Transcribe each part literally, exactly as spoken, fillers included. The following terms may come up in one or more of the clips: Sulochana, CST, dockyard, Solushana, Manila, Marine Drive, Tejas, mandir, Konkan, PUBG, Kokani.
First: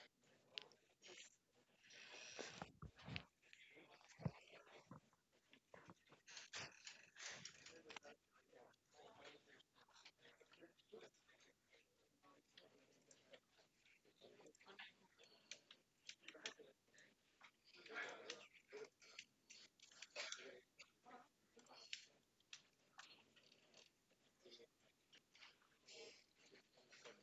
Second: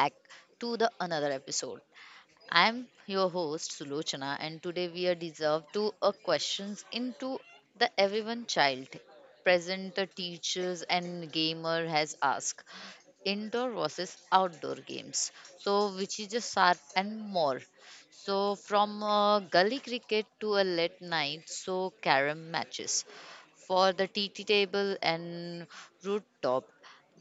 back to the another episode. I'm your host Sulochana, and today we are deserved to a questions into the everyone child present the teachers and gamer has asked indoor versus outdoor games, so which is a sharp and more. So from uh, gully cricket to a late night so carom matches for the T T table and rooftop.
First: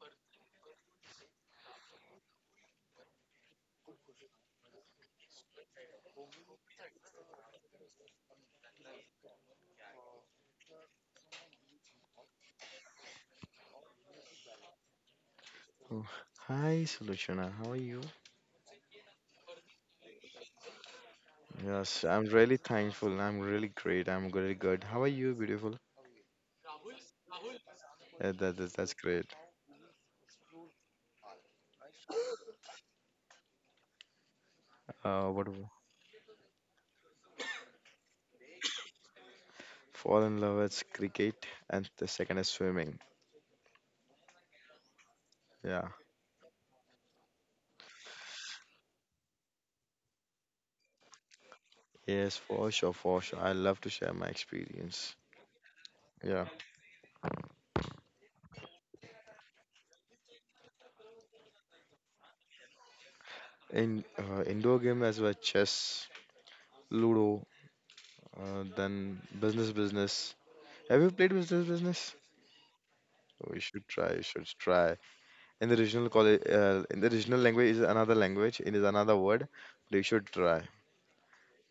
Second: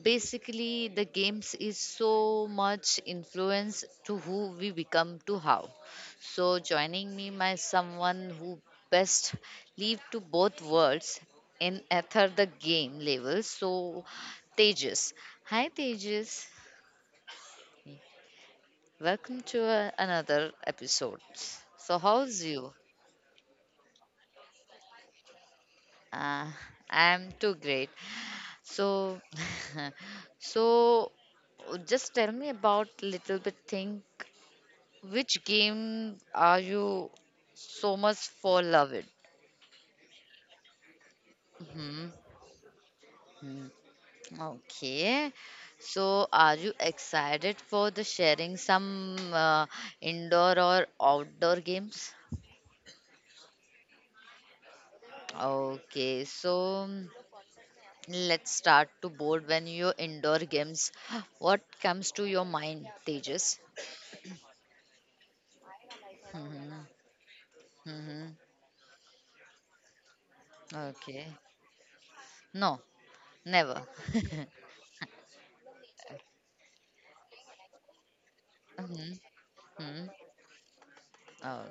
Basically, the games is so much influence to who we become to how. So joining me my someone who best live to both worlds in ether the game level. So Tejas, hi Oh, Tejas, hi, Solushana. How are you? welcome to uh, another episode. So Yes, I'm how's really you? thankful. I'm really great. I'm really good. How are you, beautiful? Uh, I'm too great. Uh, that, that, that's So, great. so just tell me about little bit think, Uh, which what w- game are you so much for love it? Fall in love is cricket, and the Hmm. second is swimming. Hmm. Okay. Yeah. So, are you excited for the sharing some uh, indoor or outdoor games? Yes, for sure, for sure. I love to share my experience. Okay, Yeah. so mm, let's start to board when your indoor games. What comes to your mind, Tejas? In uh, indoor game as well, chess, Mhm. Ludo, Mhm. uh, then business, business. Have you Okay. played business, business? No, We never. should try. You should try. In the original college, uh, in the original language, is another language, it is another Mhm. word, but you Mhm. should try.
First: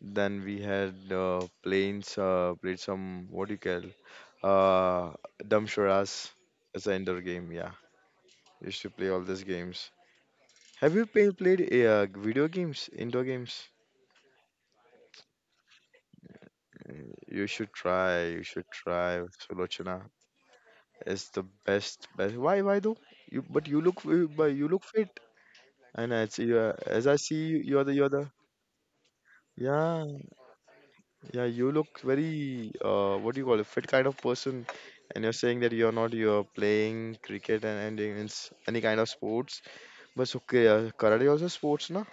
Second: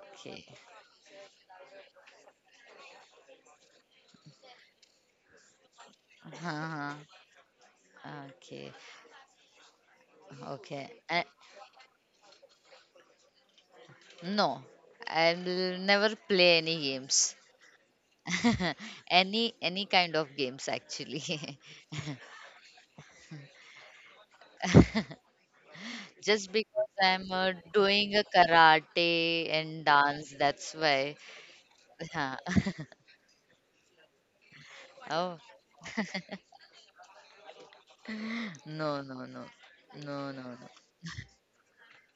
Then we had uh, planes uh, played some, what do you call, uh damshuras. It's an Uh-huh. indoor game, yeah. Okay. Used to play all these games. Okay. Have you Uh, play, played uh, video games, indoor games? no, I'll never play any Mm, games. you should try, you should try, any any sulochana. kind of games actually. It's the best best. why why though? You but you look but you look fit, and as Just you are- because as I I'm see uh, you, you're the you're doing a the karate and yeah. dance, that's why. Yeah, you look Yeah. very, uh, what do you call it, fit kind of person, and you're Oh, saying that you're not, you're playing cricket and, and in s- any kind no, of no, no. sports. But No, so, no, no. okay, uh, karate also sports, na?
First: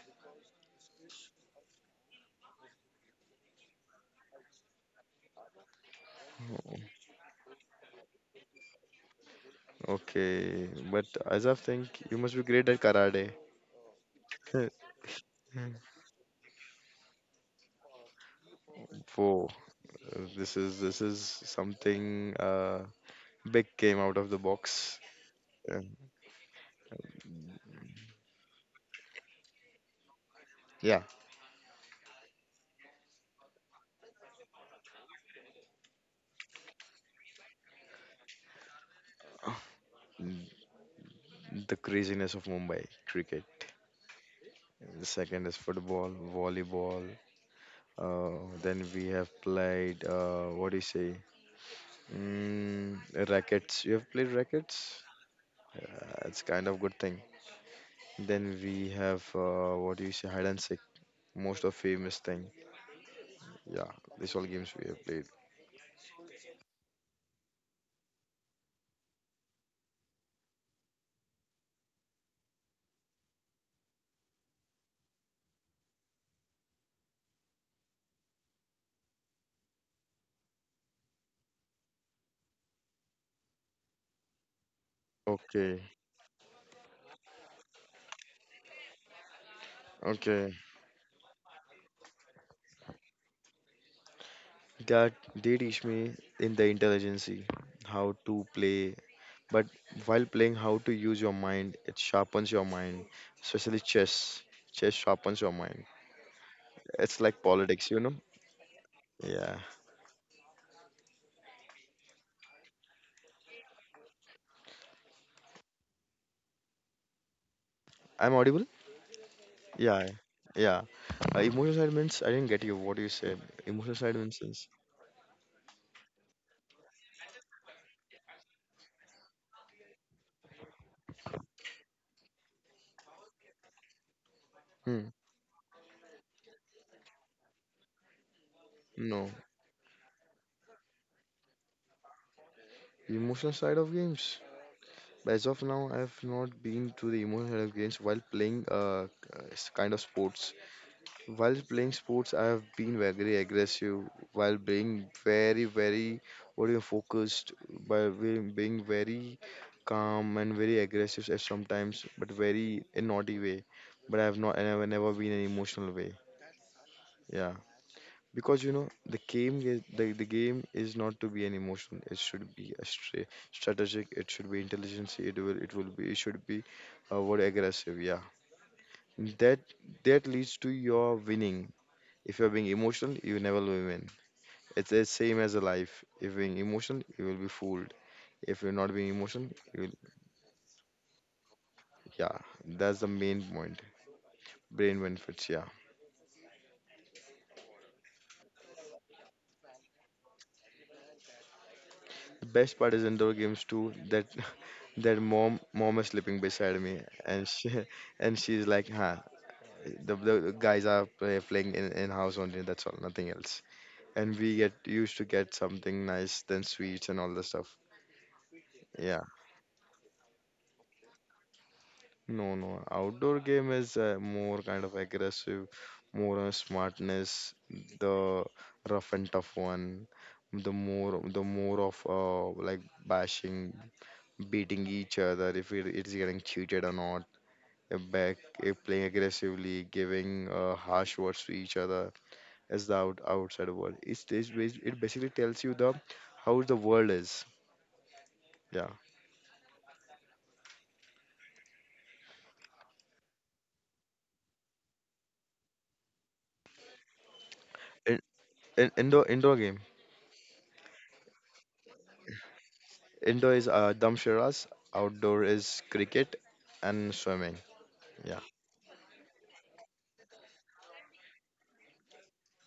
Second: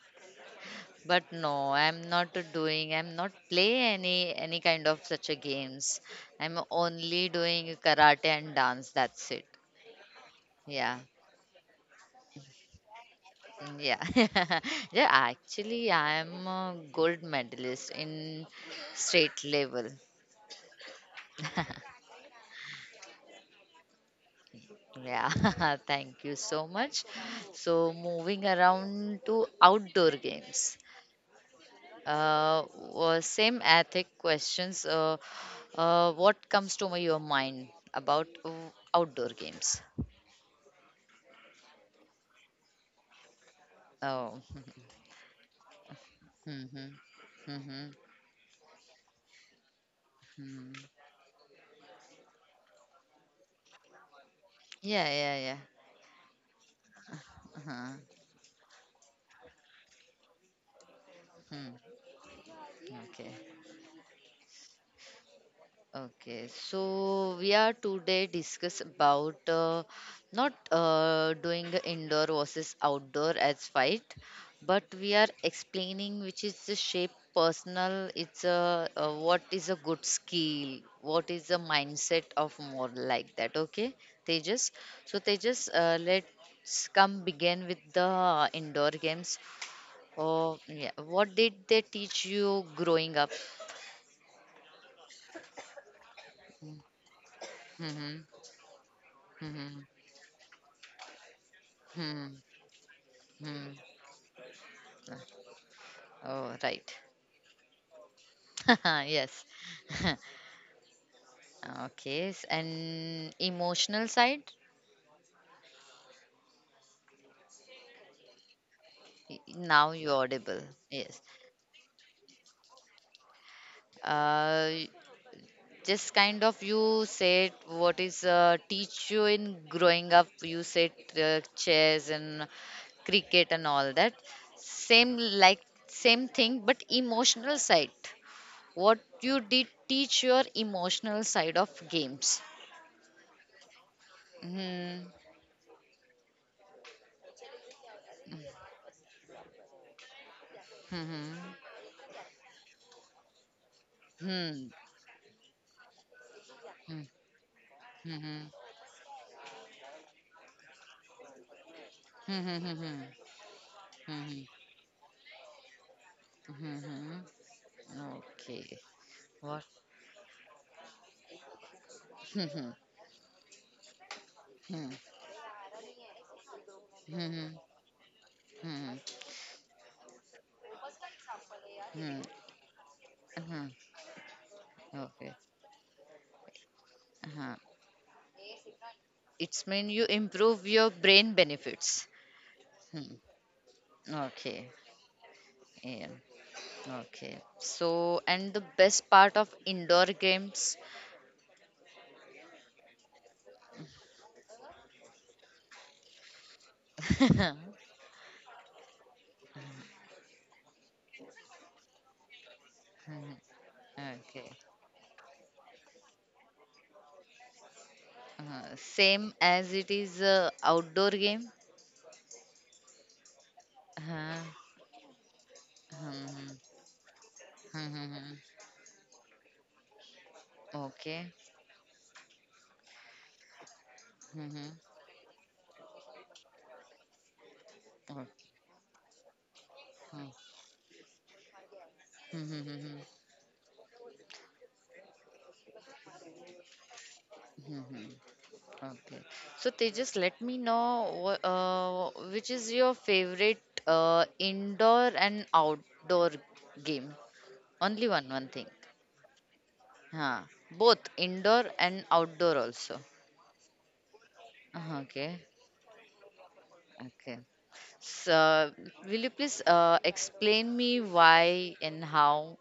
But no, I'm not doing, I'm not play any any kind of such a games. I'm only doing karate and dance. That's it. Okay, Yeah. but as I think you must be great at karate. Yeah. Yeah, actually I am a gold medalist in state Whoa, level. uh, this is, this is something, uh, big came out of the box. Yeah. And Thank you so much. So moving around to outdoor games. yeah, Uh, w- same ethic questions. Uh, uh, what comes to my- your mind about uh, outdoor games? mm, the craziness of Mumbai cricket. Oh, The second is football, mm-hmm, volleyball. mm-hmm, Uh, then we have played, uh, what do you mm-hmm. say? Mm, rackets. You have played rackets? Yeah, yeah, yeah. Uh, it's kind of good thing. Uh-huh. Then we have, uh, what do you say? Hide and seek. Most of Hmm. famous thing. Okay. Yeah, these all games we have played. Okay, so we are today discuss about uh, not uh, doing the indoor versus outdoor as fight, but we are explaining which is the shape personal. It's a uh, what is a good skill, what is the mindset of more like that. Okay, Tejas. So Tejas, Okay, uh, let's come begin with the indoor games. okay. Oh yeah, what did they teach you growing up? That they teach me in the intelligency how Mm-hmm. to play, but Mm-hmm. while playing, how to use your mind. It Mm-hmm. sharpens your mind, especially Hmm. chess. Chess sharpens your mind. Oh, right. It's like politics, you know? Yes. Yeah. Okay. s- And emotional side? I'm audible? Y- Now Yeah, you audible. yeah. Yes. Uh, emotional side means I didn't get you. What you said. Emotional side means is Uh, y- just kind of you said what is uh, teach you in growing up. You said uh, chess and cricket and all that. hmm. Same like same thing, but emotional side. What No, you did teach your emotional side of games. emotional side of games. Hmm. As of now, I have not been to the emotional side of games while playing uh uh, s- kind of sports. Hmm. Hmm. While playing sports, I have been very aggressive. While being very very, what do you Hmm. Hmm. focused, by being Mhm. being very calm and very aggressive at sometimes, but Mhm, very mhm, in naughty way. But I have mhm, not. I have never been in an emotional way. mhm, Yeah. mhm. Because you Okay. know the game What? is, the, the game is not to be an emotion, it should be Mhm, a stra- strategic, it should be mhm, intelligence, it will it will be it should be, uh, what, mhm, aggressive, yeah. mhm, That that leads to your winning. mhm, If you're being emotional you never mhm. will win. It's the Okay. same as a life, if you're being emotional you will be Uh-huh. fooled. If you're not being emotional It's you mean will, you improve your brain benefits. yeah, that's the Hmm. main point. Okay. Brain benefits, yeah. Yeah. Okay. So, and the best part of indoor games. The best part is indoor games too that their mom mom is sleeping beside me and she and she's like, huh, the, the the guys are play, playing in, in house only, that's all, nothing Mhm. else, and we Okay. get used to get something nice, then sweets and all the stuff. Uh, yeah, same as it is uh, outdoor game. no no outdoor game is uh, Uh-huh. more kind of aggressive, more on Mhm. smartness, the Mhm. rough and tough one, the more, Okay. the more of, uh, like bashing, Mm-hmm. beating each other, if it, it's getting cheated or not, uh, Oh, back, eh, playing aggressively, oh. giving uh, harsh words to each other, as the Mm-hmm. out- outside world. It's, it's bas- it basically tells you the how the world is. Mm-hmm. Yeah. Okay. So they just let me know wh- uh, which is your favorite uh, indoor and outdoor game? Only In, one, one thing. in, indoor indoor game. Huh. Both indoor and outdoor also. Indoor is uh, damshiras, Uh, outdoor Okay. is cricket and Okay. swimming. Yeah. So, will you please uh, explain me why and how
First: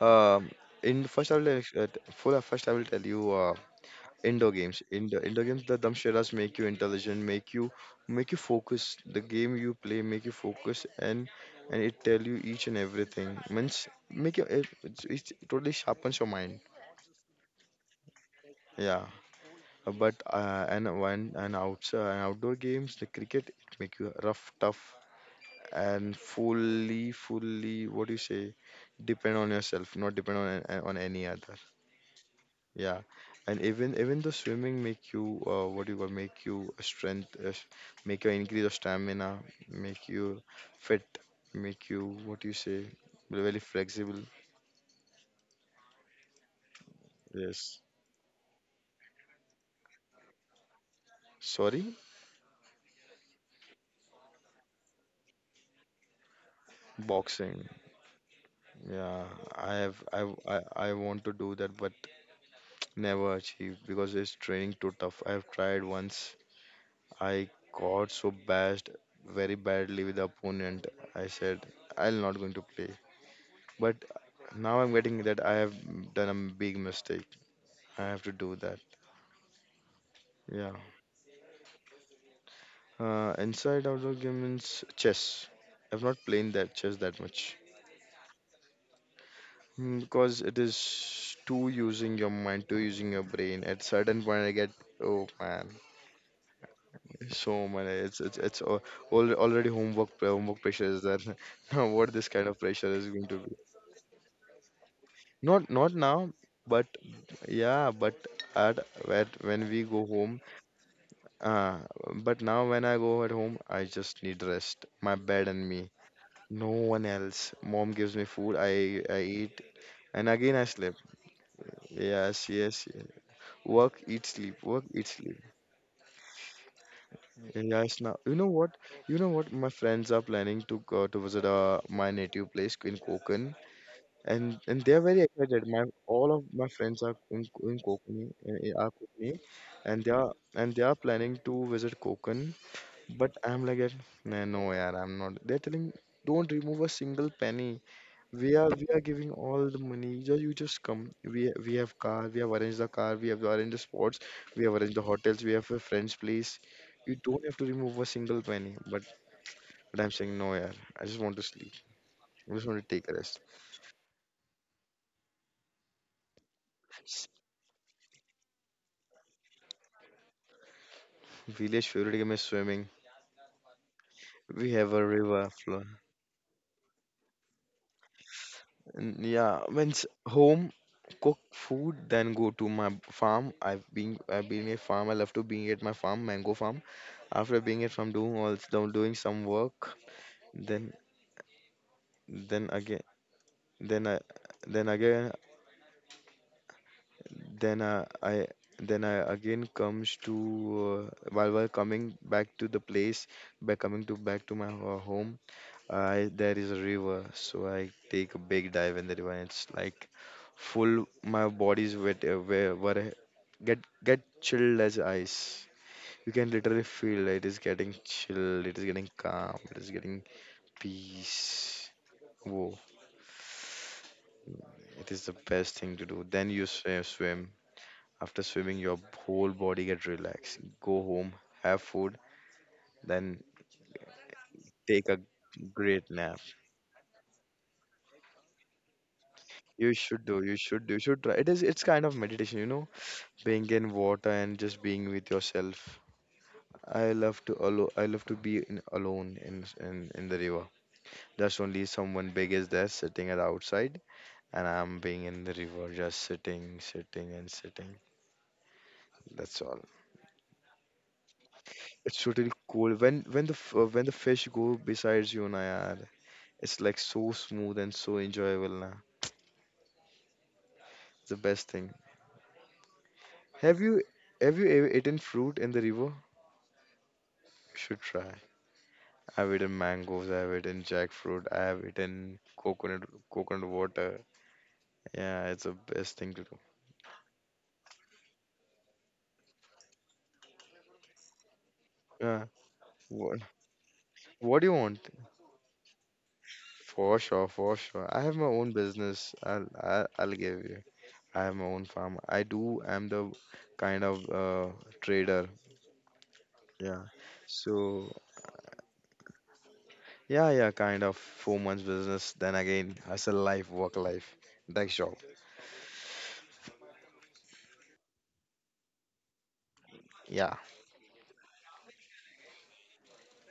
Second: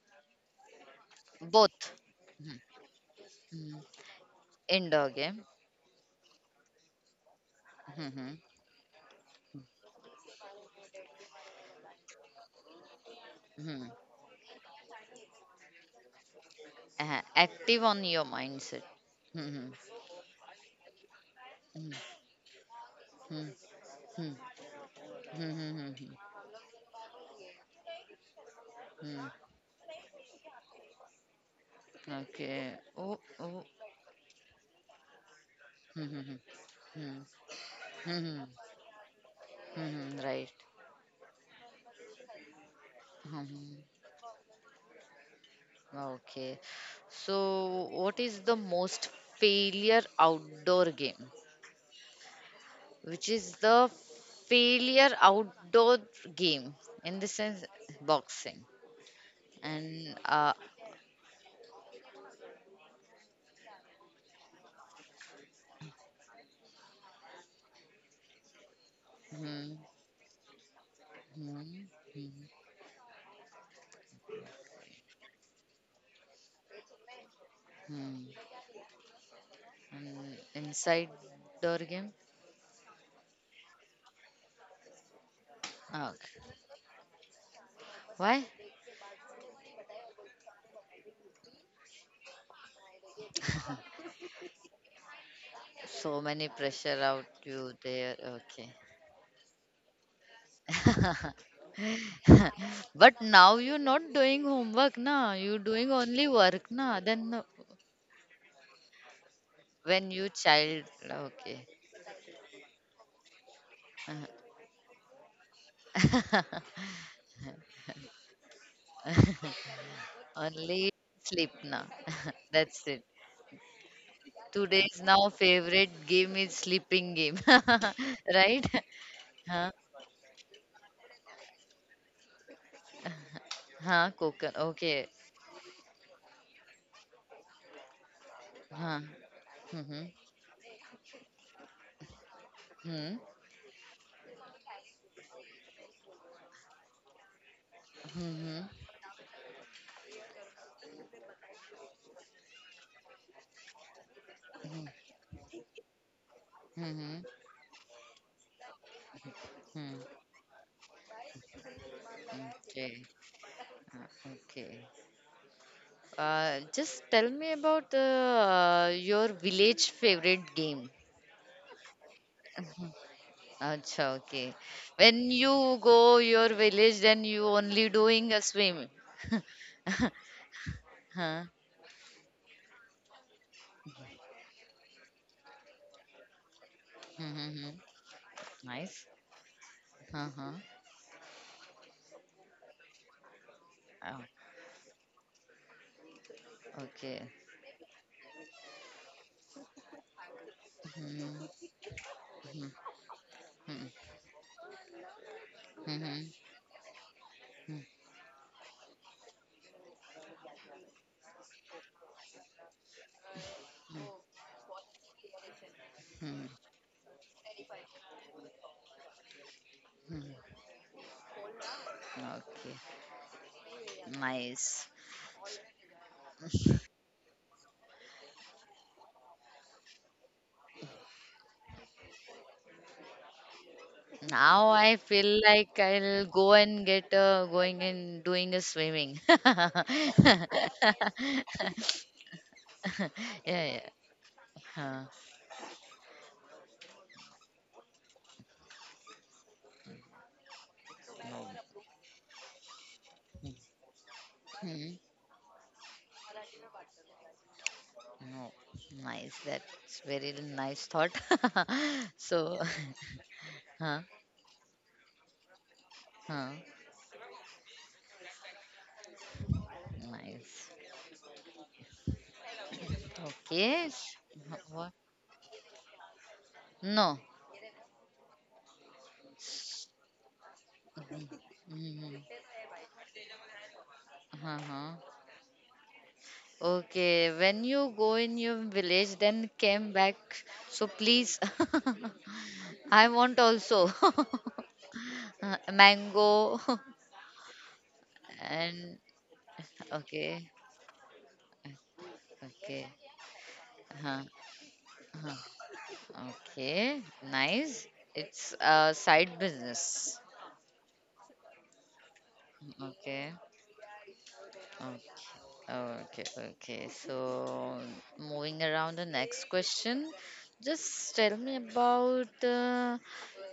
Um, in first I will ex- both. uh, t- Mhm. first I will tell you, uh, Mhm. indoor games. Indoor Indoor game? indoor games, the dhamshiras make you intelligent, make you, make Mm-hmm. you focus. The game you play make you focus and and it tell you each and everything. Mm-hmm. Means make you, it, it's, it totally sharpens your mind. Uh, active on your mindset. Yeah. Mhm. Uh, but uh, and one and Mm, outside and outdoor games, the cricket mm, it make you mm, rough, tough mm, mm, mm, mm. and fully, fully what do you say, Mm. depend on yourself, not depend on a- on any other. Okay. Yeah, Oh, and oh. even even the swimming make you, uh, what do you Mm, mm, call, mm, make you a mm, strength, uh, s- mm, make you mm, increase your stamina, make mm, you right. fit, make you what do you say, very Mhm. flexible. Okay. Yes. So, what is the most failure outdoor game? Sorry, Which is the failure outdoor game in the sense boxing. boxing Yeah, I have and I uh. I I want to do that, but never achieve because it's training too tough. I have tried once. I got so bashed very Mm, badly with the opponent. I said mm, I'm not mm, going to play. But now I'm getting that I have done a big mistake. I have mm. to do that. Um, Yeah. inside door game? Uh, inside outdoor game means chess. I've Ah, not okay. played that chess that much. Why? Mm, because it is too using your mind, too using your brain. At certain point, I get, oh man, So many pressure out so you many. there. It's it's it's Okay. all already homework pre- homework pressure is there. Now what this kind of pressure is But going to be? now you're not doing homework, na. You're Not doing not only now, work, but na. Then yeah, but at, at when we go when you home. child, okay. Uh, but now when I go at home, I just need rest, my bed and me. No one else. Mom gives me food, I I eat, and again I Only sleep. sleep, na. Yes, That's yes, it. yes. Work, eat, sleep. Work, Today's eat, now sleep. favorite game is sleeping game, Yes, now you know right? what? You know what? My Huh? friends are planning to go to visit uh, my native place in Konkan, Huh? Coca. and and they are Okay. very excited. My all of my friends are in in Kokani, uh, are Huh. Kokani, and Mm-hmm. they are and they are planning to visit Konkan. Hmm. But I'm like, that, nah, no, yeah, I'm not. They're telling, don't remove a single penny. Hmm. We Hmm. are we are giving all the money. Just, you just come. We we have car. We have arranged the car. We have arranged the sports. We have arranged the hotels. We have a friend's place. You Hmm. don't have to remove a single penny. But Hmm. Hmm. but I'm saying no, yeah. I just want to sleep. I just want to Okay. take a rest. Okay. Uh, just tell me about uh, your village favorite game. Village favorite game is swimming. Acha, okay. We have a When river you flow. go your village, then you only doing a swim. N- Yeah, once home, cook Huh? food, then go to my farm. I've been I've been a farm. I love to being at my farm, mango farm. After Mm-hmm. being at farm, doing all, doing Nice. doing some work, Uh-huh. then then again then Oh, I then again okay. then I, I then I again comes to, uh, while Mm-hmm. while coming back Mm-hmm. to the place, by coming to back to my ho- home. Mm-hmm. I, there is a river, so I take a big dive in the river. And it's like full. My body's wet. Uh, where were get get chilled as ice. You Mm-hmm. can literally feel it is getting chilled. It is getting calm. It is getting Mm-hmm. peace. Okay. Whoa! Nice. It is the best thing to do. Then you swim. Swim. After swimming, your whole body get relaxed. Go home, have food, then Now I take a feel like great I'll nap. go and get uh, going and doing a swimming. You should do. Yeah, You should. You should try. It is. It's kind of meditation, you know, being yeah. in water and just Huh. being with yourself. I love to alo- I love to be in, alone in, in in the river. Just only someone big is there sitting at outside, and Hmm. I'm being in the river, just sitting, sitting, and sitting. No, nice. That's all. That's very nice thought. It's totally So, cool. When when the f- uh, huh, when the fish go besides you, na yaar, huh, it's like so smooth and so enjoyable, na. nice. It's the best thing. Have Okay. you s- Huh, have you ever what? eaten fruit in the river? No. You should try. I've eaten mangoes, I've eaten jackfruit, I have eaten Mm-hmm. coconut, coconut water. Uh-huh. Yeah, it's the best thing to do. Okay, when you go in your village, then came back. So please, Yeah. I want What also. what do you want? Uh, mango. For sure, for sure. I have my own And business. I'll I'll, I'll okay, give you. I have my own farm. I do. okay, I'm the kind huh, of, uh, trader. huh, okay, Yeah. nice. So It's a side business. yeah, yeah, kind of four months business. Then again, Okay, hustle life, work life, that okay. job. Okay, okay. So, moving around the next question, Yeah. just tell me about uh,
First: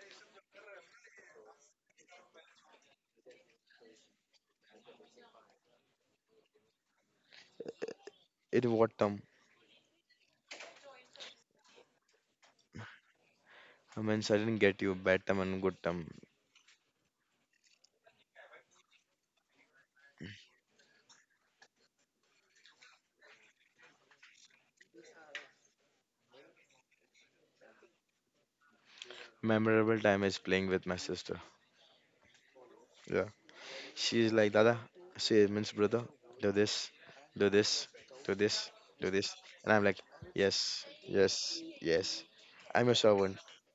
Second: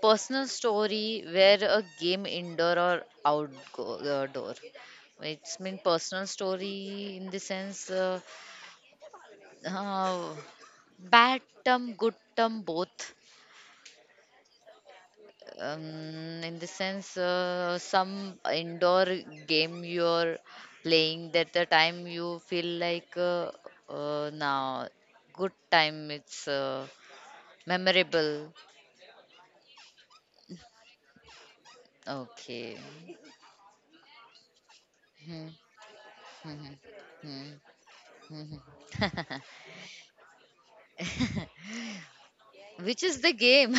personal story where a game indoor or outdoor. It's mean personal story in the sense uh, It what term? uh, bad term, good term, both. I mean, so I didn't get you, bad term and good term. Um, in the sense uh, some indoor game you're playing that the time you feel like uh, uh, now good time it's uh, memorable. Memorable time is playing with my sister. Okay. Yeah. She's like, Dada, she Hmm, means brother, do mhm, this, do hmm, this, do mhm. this, do this. And I'm like, yes, yes, yes. I'm a Which is the servant. game?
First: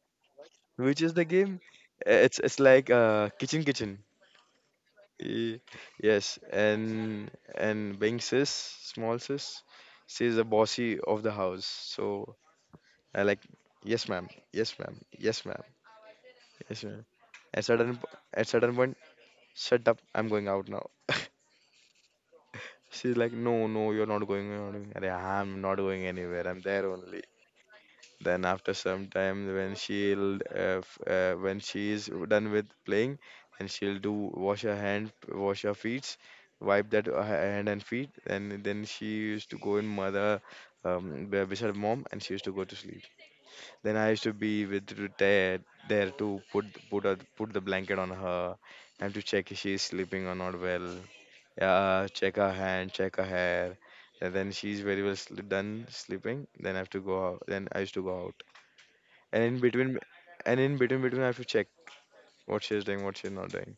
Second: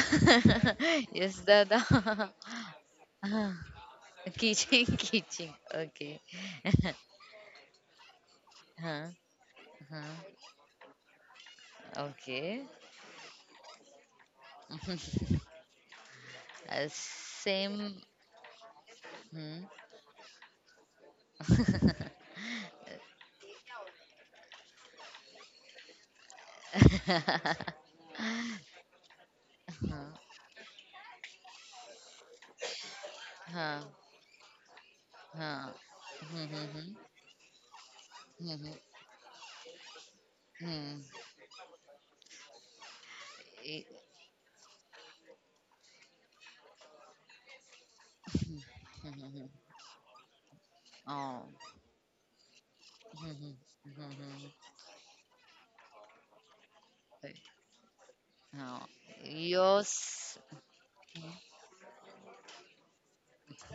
Which is the Yes game? dada. Uh, It's it's like uh kitchen kitchen. Kitchen kitchen, Y- okay. Yes, and and being sis, Huh, small sis, huh. she's the bossy of the house. So Okay. I like, yes ma'am, yes ma'am, yes ma'am, yes uh, ma'am. At certain same. po- at certain point, Hmm, "Shut up, I'm going out now." She's like, "No, no, you're not going, you're not going." Arey, I'm not going anywhere, I'm there only. Then after some time when she'll uh, f- uh, when she's done with playing and huh. she'll do wash her hand, wash her Huh. feet, wipe Mm-hmm. that uh, hand and feet, and Mm-hmm. then she used to go in mother, Mm-hmm. um, be- beside mom, and she used to go to sleep. Then I used to be with to there, there to put, put a, put the blanket on her, and to check Mm-hmm. if she is sleeping or not well. Oh. Mm-hmm. Mm-hmm. Oh. Yeah, check her hand, check her hmm, hair. Hmm, hmm, And then hmm, she's very well sl- done sleeping. Then I have to go eh, out. Then I used to go out. हाँ. And in between, Yours, and in between, between I have to check what she's doing, what she's not doing.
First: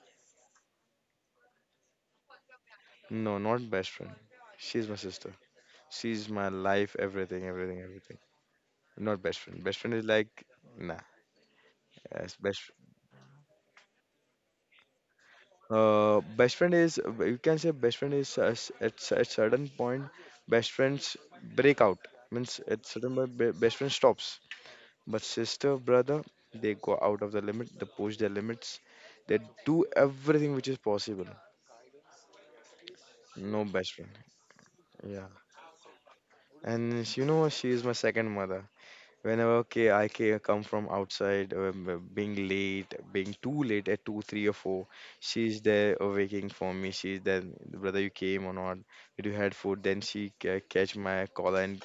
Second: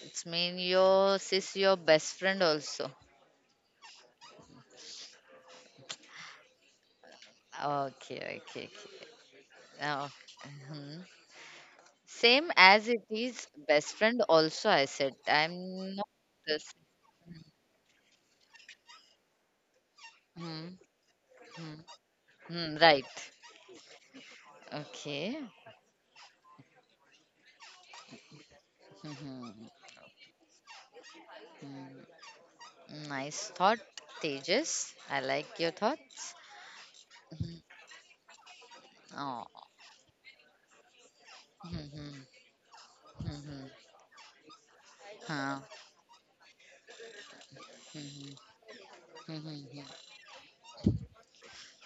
it's mean yours is your best friend also. No, not best friend. She's my sister. She's my life, everything, everything, everything. Okay, okay, okay. Not best friend. Best friend is Oh. like, nah. Mhm. Yes, Same best. as it is best friend also, I said. I'm not Uh, best this. friend is, you can say, best friend is us- at a certain point, Hmm. best friends Hmm. break out. Means Hmm. at Right. certain point, be- best friend stops. But Okay. sister, brother, they go out of the limit, they push their limits, they Mhm. do everything which is possible. Hmm. Nice No thought, best friend. Tejas. I Yeah. like your thoughts. And she- you know, Mm-hmm. she is my second mother. Oh. Whenever, okay, I ca- come from outside, um, uh, b- Mhm. being late, being Mhm. too late at two, three or four, Huh. she's there uh, waking for me. She's there, "Brother, you Mhm. came or not? Did you had food?" Mhm. Then she ca- catch my collar and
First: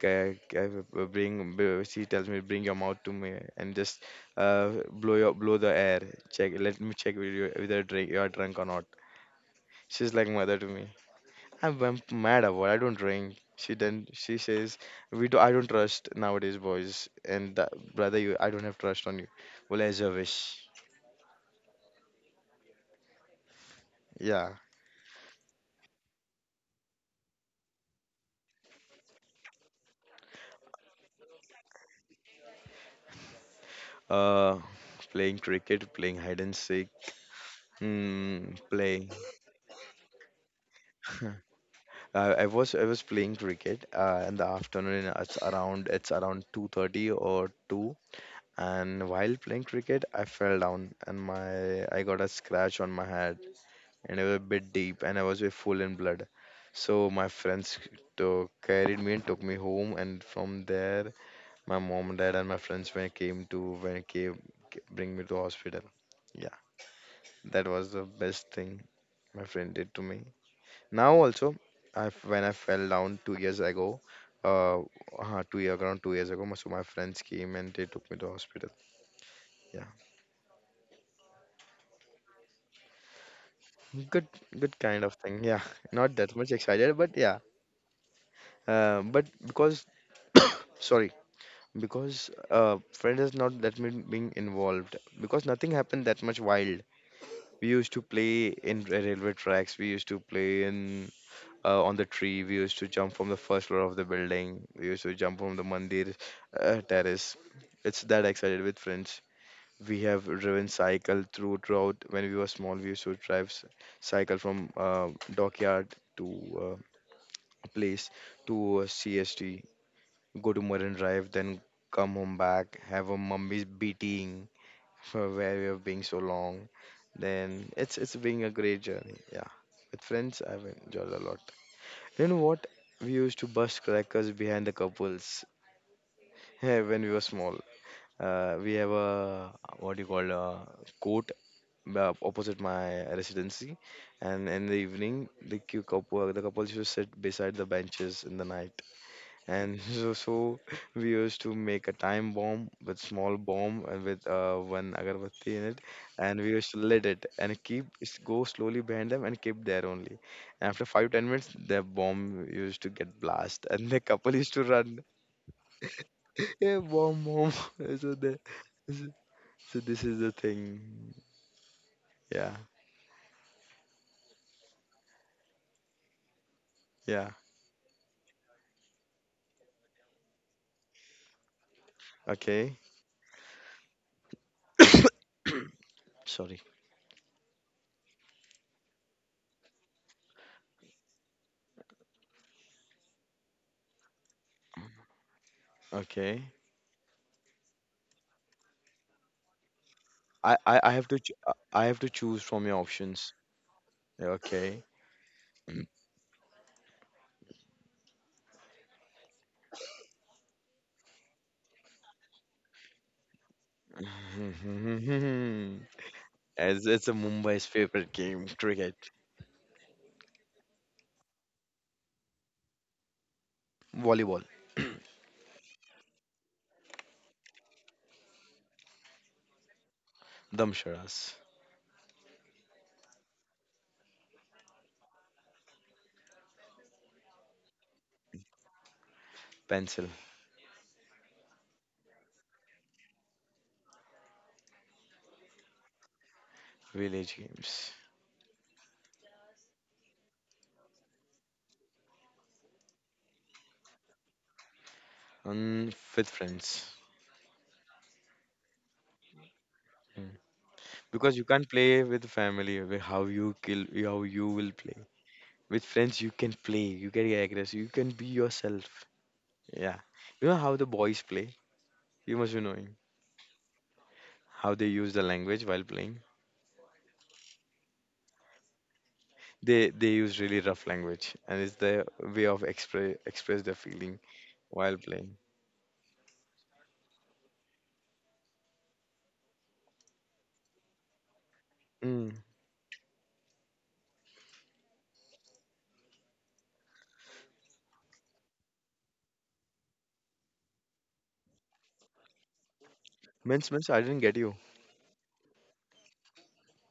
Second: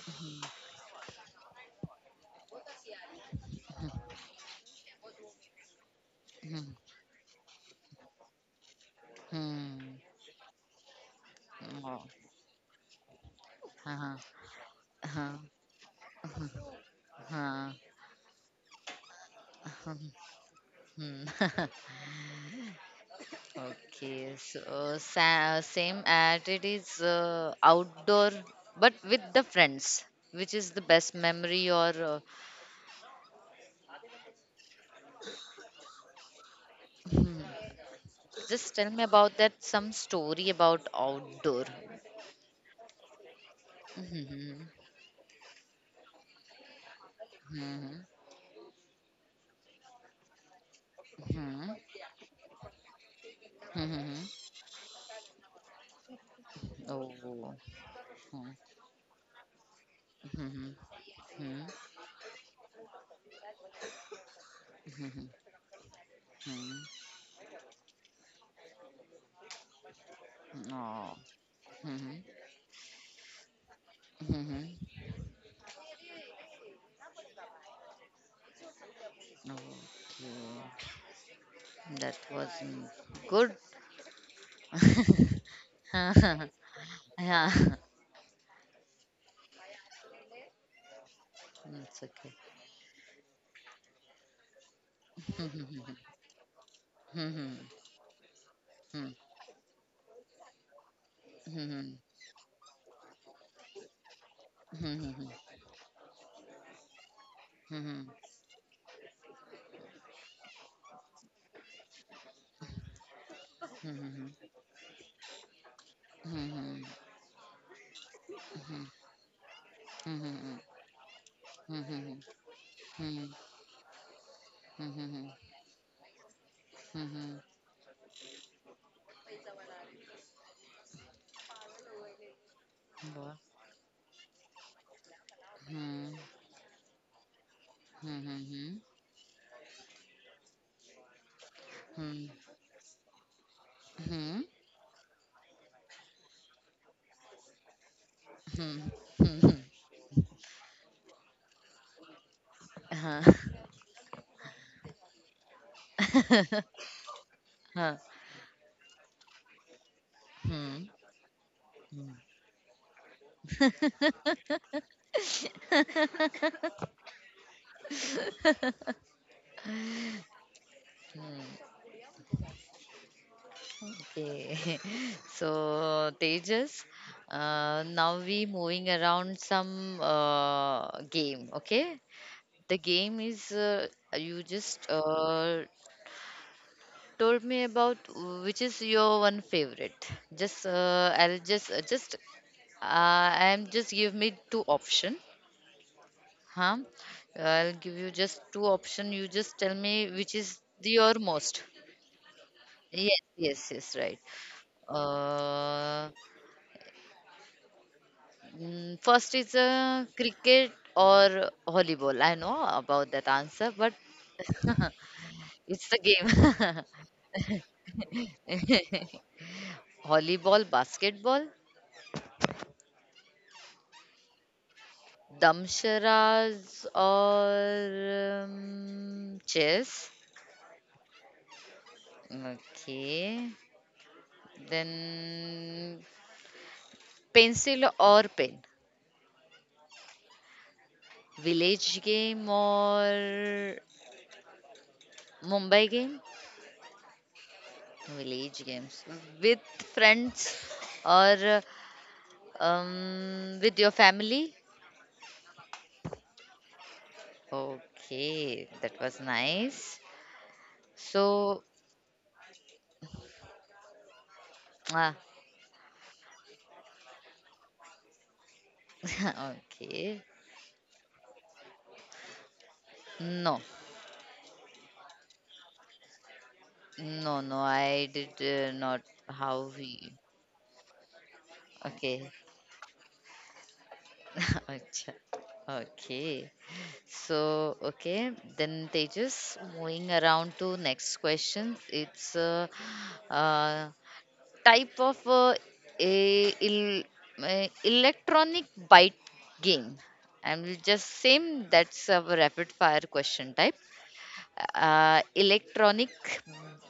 ca- ca- uh, bring b- she tells me, "Bring your mouth to me and just uh, blow your, blow the air, check, Mhm. let me check with you whether drink you are drunk or not." Mhm. She's like mother to me. i'm, I'm Oh. mad about, I don't drink. She, then Uh-huh. she says, "We Uh-huh. do, I don't trust nowadays boys and that, Uh-huh. brother, you, I don't have trust on you." Well, as your wish. Hmm. Okay, Yeah. so sa- same at it is uh, outdoor but with the friends, which is the best memory or uh, uh Playing cricket, playing hide and seek. hmm. Hmm, Just tell me playing. about that some story about outdoor. I, I was I was playing cricket uh, in the Mhm. afternoon. Uh, It's around it's around two thirty or two. Mhm. And while playing cricket, I fell down and Mhm. my I got a scratch on my head, and it Mhm. was a bit deep and I was uh, full in blood. So my Oh. friends took, carried me and took me home, and from Mhm. there Mhm. my mom, dad and my friends when came to when came, bring me Mhm. to hospital. Yeah, Mhm. that was the best thing my friend did to me. Now Oh. also, I Mhm. when I fell down two years ago, Mhm. uh, uh two year around two years ago, my- so my friends came and they took me to hospital. Okay. Yeah, That was mm, good. good, good kind of thing. Yeah, not that much excited, but yeah, Yeah. uh, but because sorry, It's because okay. uh friend is not that much being involved because nothing happened that much wild. We Mhm, used to play in ra- mhm, railway tracks, we used to play in uh, on mhm, the tree. We used to jump from the first floor of the building. We mhm, used to mhm, jump from the mandir uh, terrace. It's mhm, that excited with friends. We have driven cycle through throughout when we were small. We used to drive s- cycle mhm, from uh, dockyard to uh, mhm, a place, to a C S T, go to Marine Drive, then come home back, have a mhm, mummy's beating for mhm, where we have been so long. mhm, mhm. Then it's it's been a great journey. Yeah, with friends I've enjoyed a lot. You know what? We What? used to bust crackers behind the couples Mhm, when we were small. mhm, Uh, we mhm, have a, what do you call, a court uh, opposite my residency, mhm, and in the evening, the cou- couple the couples used to sit beside the benches in the night, mhm, mhm. and so, so we used to make a time bomb with Uh-huh. small bomb and with uh, one agarbatti in it, and we used to lit it and keep Huh. s- go slowly behind them and keep there only. After Hmm. five ten minutes, the bomb used to get blast, Hmm. and the couple used to run. Yeah, bomb bomb. so, the, so so this is the thing. Hmm, Yeah. okay. So, Tejas, Yeah, uh, now we moving around some uh, game, okay? The okay. game is uh, you just uh, Sorry. told me about which is your one favorite. Just uh, I'll just uh, just uh, I'm just give me two option. Okay. Huh? I'll give you just two option. You just tell me which i is i, the I have your to ch- i most. I have to choose from your Yes, options. yes, yes, right. Yeah, okay. Uh, mm, first is uh, cricket or volleyball. I know about that answer, but it's the game. As it's a Mumbai's favorite game, cricket. Volleyball, basketball, Volleyball. damsharas or um, chess. Damsharas. Okay. Then pencil or pen. Pencil. Village game or Mumbai game? Village games. Village games. With friends or um, with your family? And with friends. Okay, that was nice. Mm. Because you So, can't play with family, with how you kill, how you will play. ah, With friends, you can play, you can get aggressive, you can be yourself. Yeah, okay. you know how the boys play. You must be knowing No, how they use the language while playing. no, no, I did uh, not. How They they we. use really rough language, and it's their Okay. way of express express their feeling while Acha. playing. Okay. So, okay, then Tejas, moving around to next question. It's Mm. a, uh type of uh, a, il, uh, electronic bite game. And we'll just same that's a rapid fire question Mince, type mince, I didn't get you. uh, electronic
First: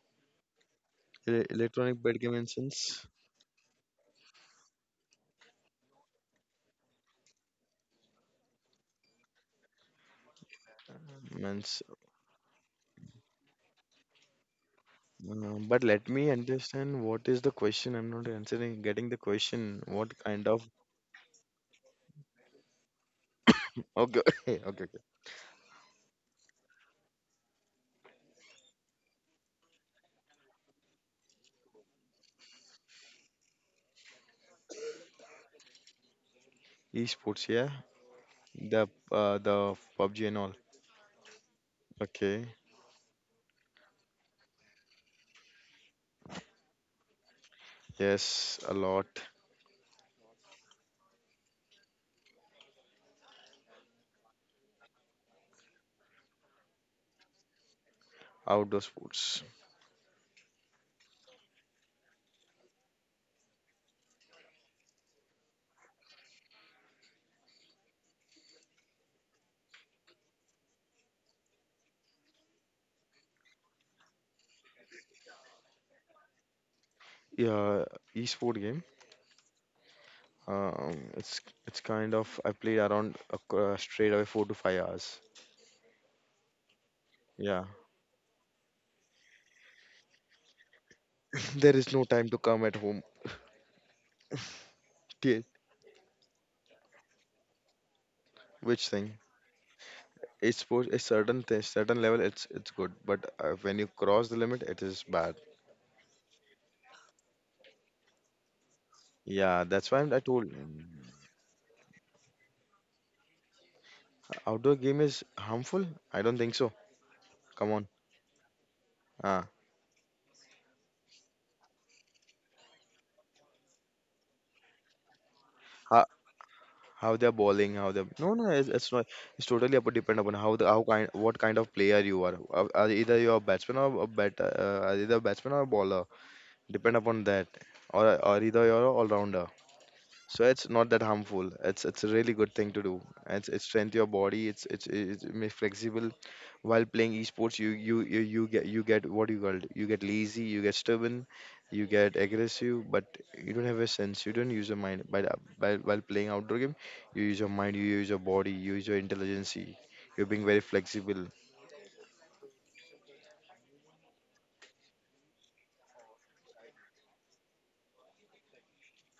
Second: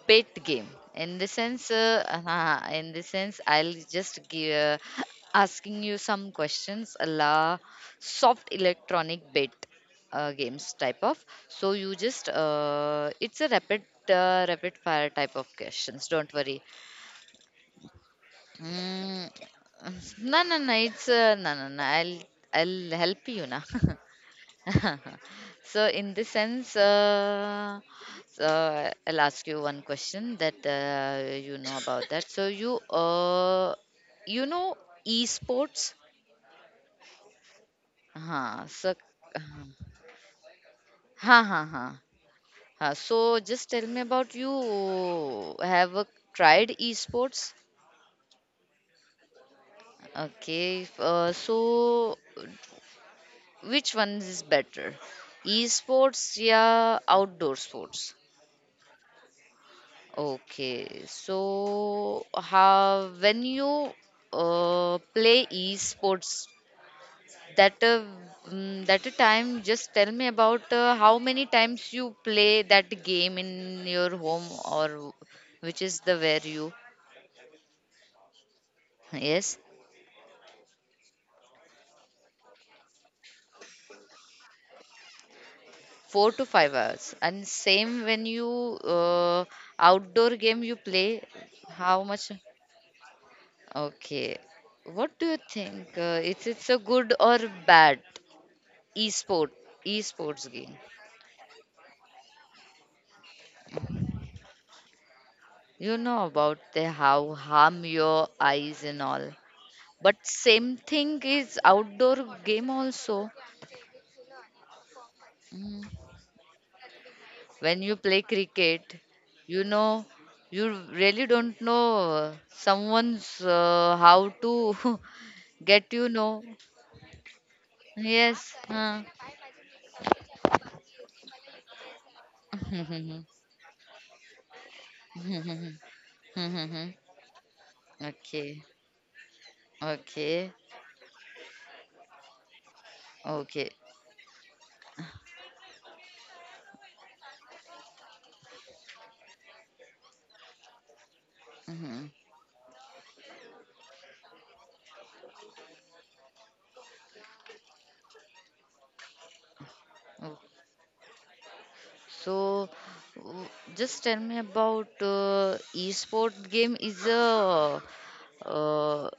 bet game in the E- sense Electronic uh, bed game uh, in the instance. sense I'll just give uh, asking you some questions a la soft electronic bet uh, games type of so Mince. you just uh, it's a rapid uh, rapid fire type of Uh, but let questions me don't worry understand what is the question. I'm not answering, getting the mm, question. What no kind no of. no it's uh, no no no i'll i'll help you now. Okay, okay, okay. So in this sense, uh, so I'll ask you one question that uh, you know about that. So you uh, you know esports? Esports, yeah. Huh. The So uh, huh, the P U B G and all. huh, huh. Okay. Huh. So just tell me about you have uh, tried esports? Yes, a lot. Okay. Uh, so which one is better? Esports, yeah, outdoor sports. Outdoor sports. Okay, so how when you uh, play esports, that uh, mm, that a time, just tell me about uh, how many times you play that game in your home or which is the where you Yeah, esport game. yes Um, it's it's kind of, I played around a c- uh, straight away four to five hours. four to five hours and Yeah, same when you uh, outdoor game you play there is how no time much to come at home. okay what do you T- think uh, it's it's a good or bad Which thing? esport esports It's game for a certain thing, certain level, it's it's good, but uh, when you cross the limit it is bad. you know about the how harm your eyes and all Yeah, that's why but I told, same mm, thing is outdoor game also. outdoor game is harmful, Mm. I don't think so. Come When on. you play cricket uh, you know you really don't know uh, someone's uh, how to get how, you know how they're bowling, how they, no no, yes it's, it's huh. not. It's totally up depend upon how the, how kind, what kind of player you are. Uh, uh, either you're a batsman or a bat uh, either batsman or bowler, depend upon that. or or Okay, either you're all rounder. So okay, it's not that harmful, it's it's a really good thing to do. it's it's okay. strength your body, it's it's it's it make flexible. While playing esports, you you you, you get, you get, what you call it, you get lazy, you get stubborn, you Mhm. get aggressive. But you don't have a sense, you don't use your mind. By, the- by While playing outdoor game, you use your mind, you use your body, you use your intelligence, you're being very flexible. So, w- just tell me about uh, esport game is a uh,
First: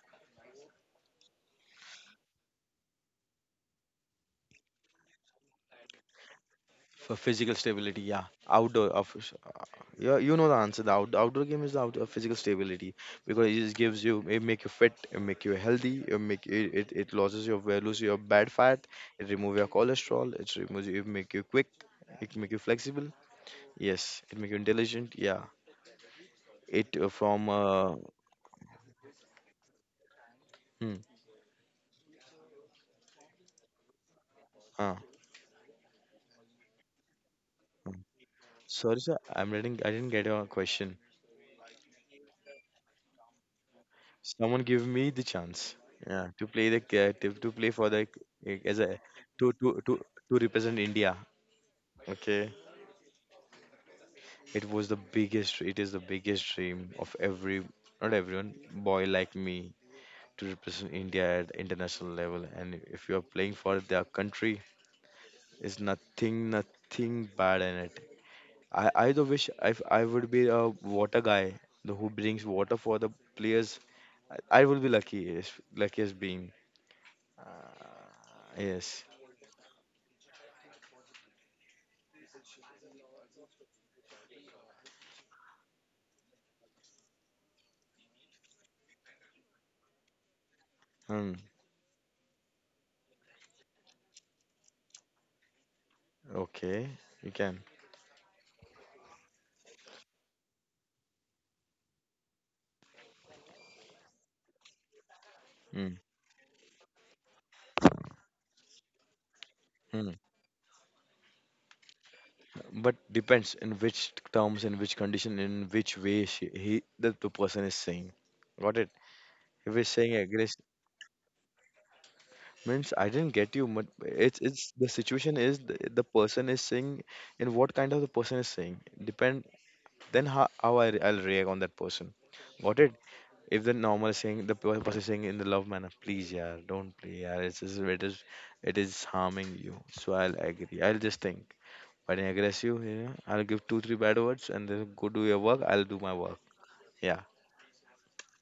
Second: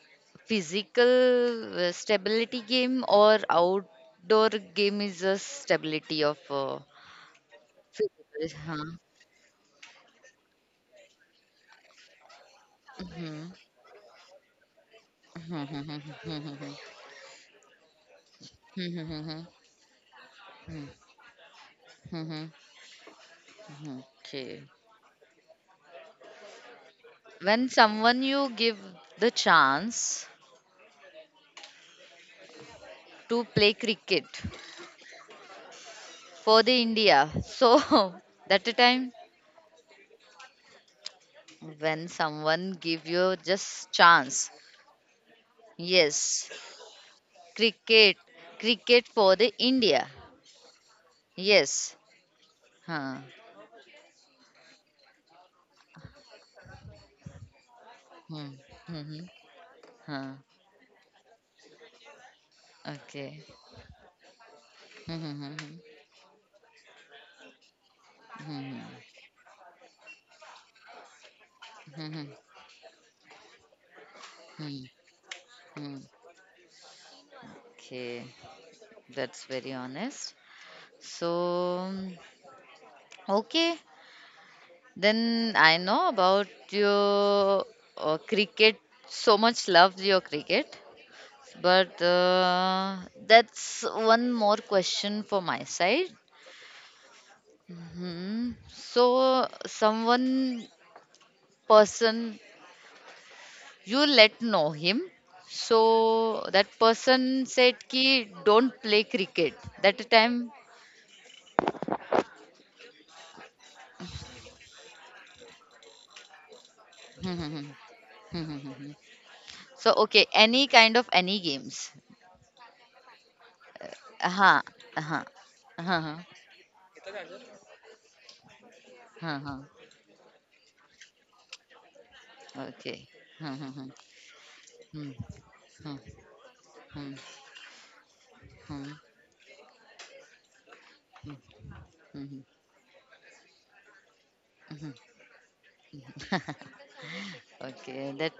physical uh, stability game or outdoor game is a stability of uh, For physical stability, yeah. physical. Huh? Outdoor, of uh, yeah, you know the answer. The out, outdoor game is the outdoor physical stability, because Mhm. it just gives you, it make you fit, it make you healthy, it make it, it, it loses your values, your bad fat, it remove your cholesterol, it removes, it make you quick, it make you flexible. Yes, it make you Okay. intelligent. Yeah, it uh, from When uh, someone you give the chance hmm, to play cricket uh, for the India, so hmm. that a Sorry time sir, I'm reading. I didn't get your question. when someone give you just chance Someone give me the chance, yeah, to yes play the ca- to, to play for the, cricket c- as a, cricket for the to to to india to represent India. yes Okay, huh. it was the biggest. It is the biggest dream of every, not Hmm. everyone, Hmm. boy Hmm. like me Huh. to represent India at international level. And if you are Okay. playing for their country, Hmm. Hmm. is nothing, nothing bad in it. Hmm. I I do wish I I would be a water guy, Hmm. the Hmm. who Hmm. Hmm. brings water for the players. I, I will Hmm. be lucky, Hmm. luckiest being. Ah, Okay, yes. that's very honest. So okay, then I know about your uh, cricket so much love your cricket. Mm. But uh, that's one more question for my side. Okay. You can. Hmm. So, someone person you let know him. Mm. So that person said ki don't play cricket. That Mm. time. But depends in which terms, in which condition, in which way she, he, that the person is saying. Got it? If he's So saying okay, aggressive, any kind of any games. means I didn't get you. But it's Uh-huh. it's the Uh-huh. situation is, the, the Uh-huh. person is saying in what kind of, the person is saying, depend. Uh-huh. Then how how I re- I'll react on that person. Got it? Okay. If the Hmm, normal saying the per- person saying in the love manner, hmm, hmm. please, yeah, don't play, Hmm, yeah. It's just, it is, it hmm, hmm, hmm, is harming you. So I'll agree. I'll just think. When I hmm, aggress you, you know, I'll give two three bad words and then hmm. go do your work. I'll do my work. Yeah, Okay, that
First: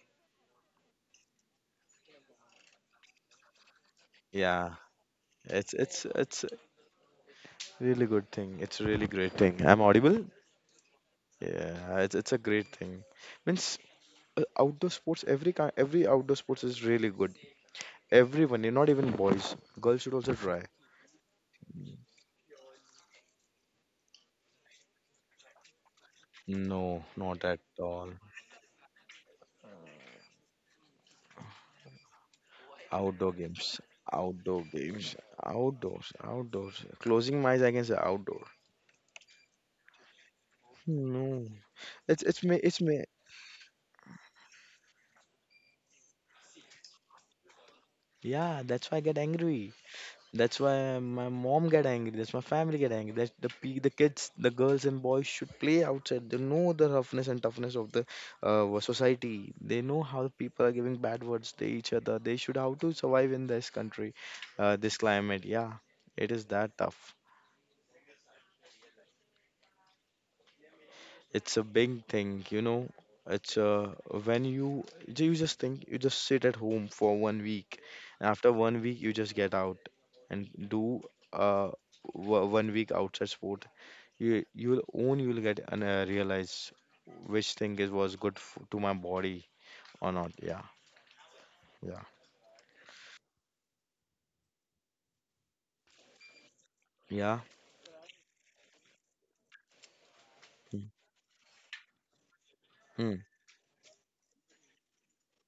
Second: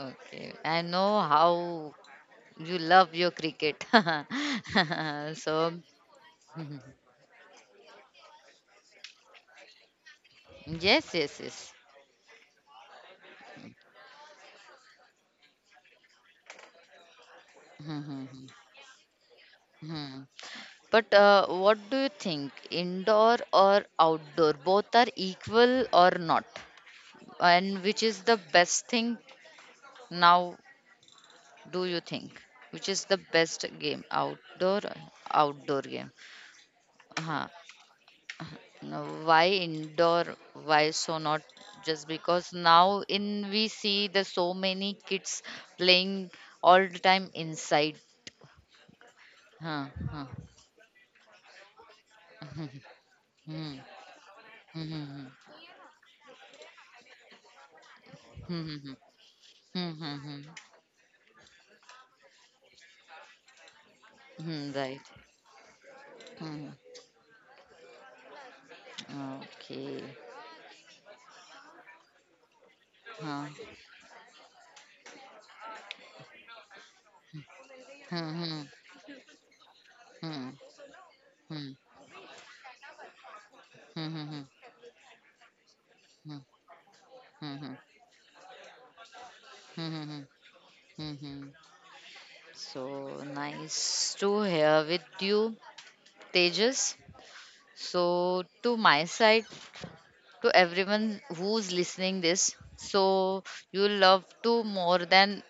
okay. I know how you love your cricket. yeah. It's So, it's It's mhm. really good thing. It's really great thing. I'm audible. Yes, yes, yes. Yeah, it's it's a great thing. Means uh, outdoor sports. Every kind, every outdoor sports is really good. Everyone, you're not even boys. Girls should Hmm. also try. But uh, what do you think? Indoor or outdoor? Both are equal or not? No, not at And which all. is the best thing now, do you think? Which is the Outdoor best games. game? Outdoor Outdoor, games. outdoor game. Outdoors. Outdoors. Ha. Closing my eyes, I can say outdoor. Now, why indoor? Why so not No. just It's it's because me It's now me. in we see the so many kids playing all the time inside. Yeah, that's why I get angry. Huh, huh. That's why my mom get angry. That's my family get angry. That's the Hmm, pe- the kids, the girls and hmm, boys should play outside. They know the roughness and toughness of the hmm, hmm, uh, hmm, society. They hmm, know hmm, how hmm, people are giving bad words to each other. They should how to survive in this country, hmm, uh, this right. climate. Yeah, it is Hmm, that tough. okay. It's a big thing, you know. Huh. It's uh, when you ju- you just think, you just sit at home for one week, and after Hmm, one week you just get out hmm, and do hmm, uh hmm, wo- one week outside sport. hmm, hmm, You you'll own you'll get and uh, hmm, realize which hmm, hmm, thing is was good f to my body hmm, or hmm, not. Yeah, hmm. Hmm. yeah, So nice to hear with you, Tejas. yeah. So to my side, to Mm. everyone who's listening this, Mm. so you love to more than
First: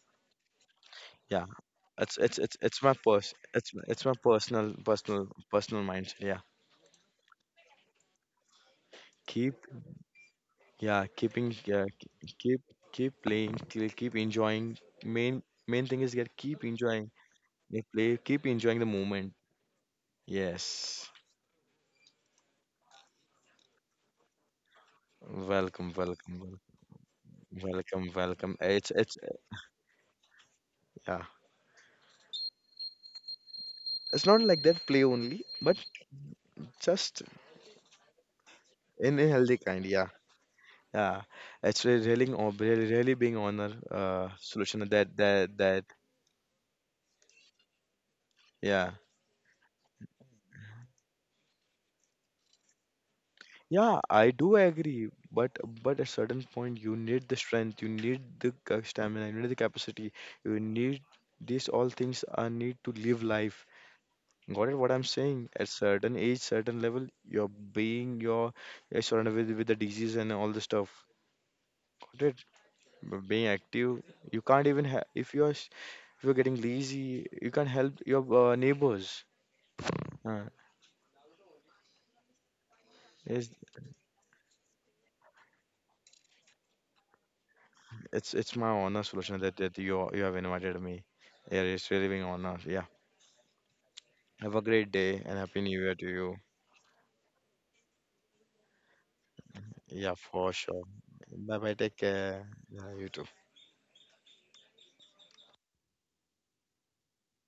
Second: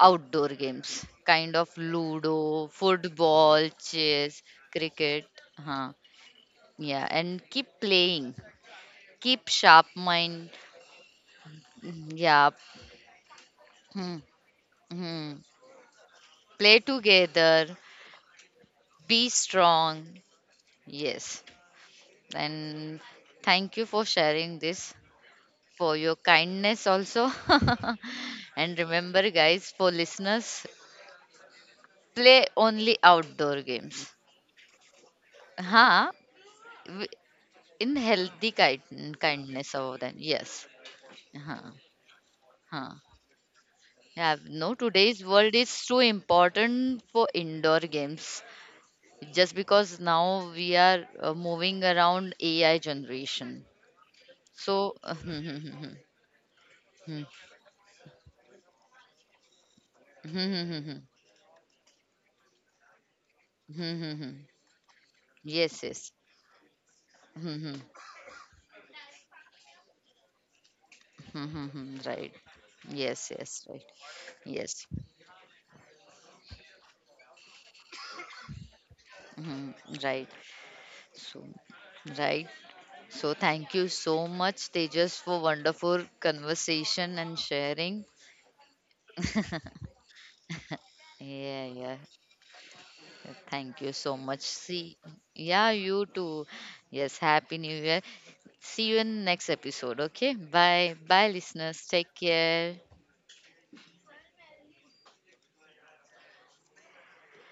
outdoor games, Yeah, kind of it's it's it's Ludo, it's my pers football, it's my- it's my chess, personal, cricket, personal, personal huh? mindset. Yeah, Yeah, and keep playing, keep keep. sharp mind. Yeah, keeping yeah, Mm, k- Yeah, keep, keep playing, keep keep hmm, enjoying. hmm. Main main thing is get keep Play enjoying. together, Yeah, play, keep enjoying the be moment. strong. Yes. Yes, and thank you for sharing this. Welcome, For your welcome, kindness also. welcome, welcome, welcome. And It's it's remember, uh, guys, for listeners, yeah. play only outdoor games. It's not like that play only, but Huh? w- just In healthy in kind- a healthy kindness kind. over Yeah, them. Yes. yeah. Huh. It's re- really, hon- really, Huh. really being honor uh Yeah, no, solution that today's world that that, is too important for indoor games yeah. just because now we are uh, moving around A I generation. Yeah, I do So, agree, but but at certain point you need the strength, you need the ca- stamina, you need the capacity, you need, these all things are need to live life. Got it? What I'm saying? At yes, certain age, certain level, you're yes. being you're, you're surrounded with with the disease and all the stuff. Mm-hmm. Got Right. it? B- Yes, Being yes, right. active, you can't even Yes. ha if you're s- if you're getting lazy, you can't help your uh, neighbors. Hmm. Right. Uh, So, right. So, it's thank you so much, Tejas, for wonderful conversation and sharing. it's it's my honor, solution that that you you have invited me. Yeah, Yeah, it's yeah. really being honor. Yeah. Thank you so much. Have a great See, day and happy yeah, new year you to you. too. Yes, Happy New Year. See you in next episode. Yeah, Okay. for sure. Bye. Bye, Bye bye. listeners. Take Take care. care. Yeah, you too.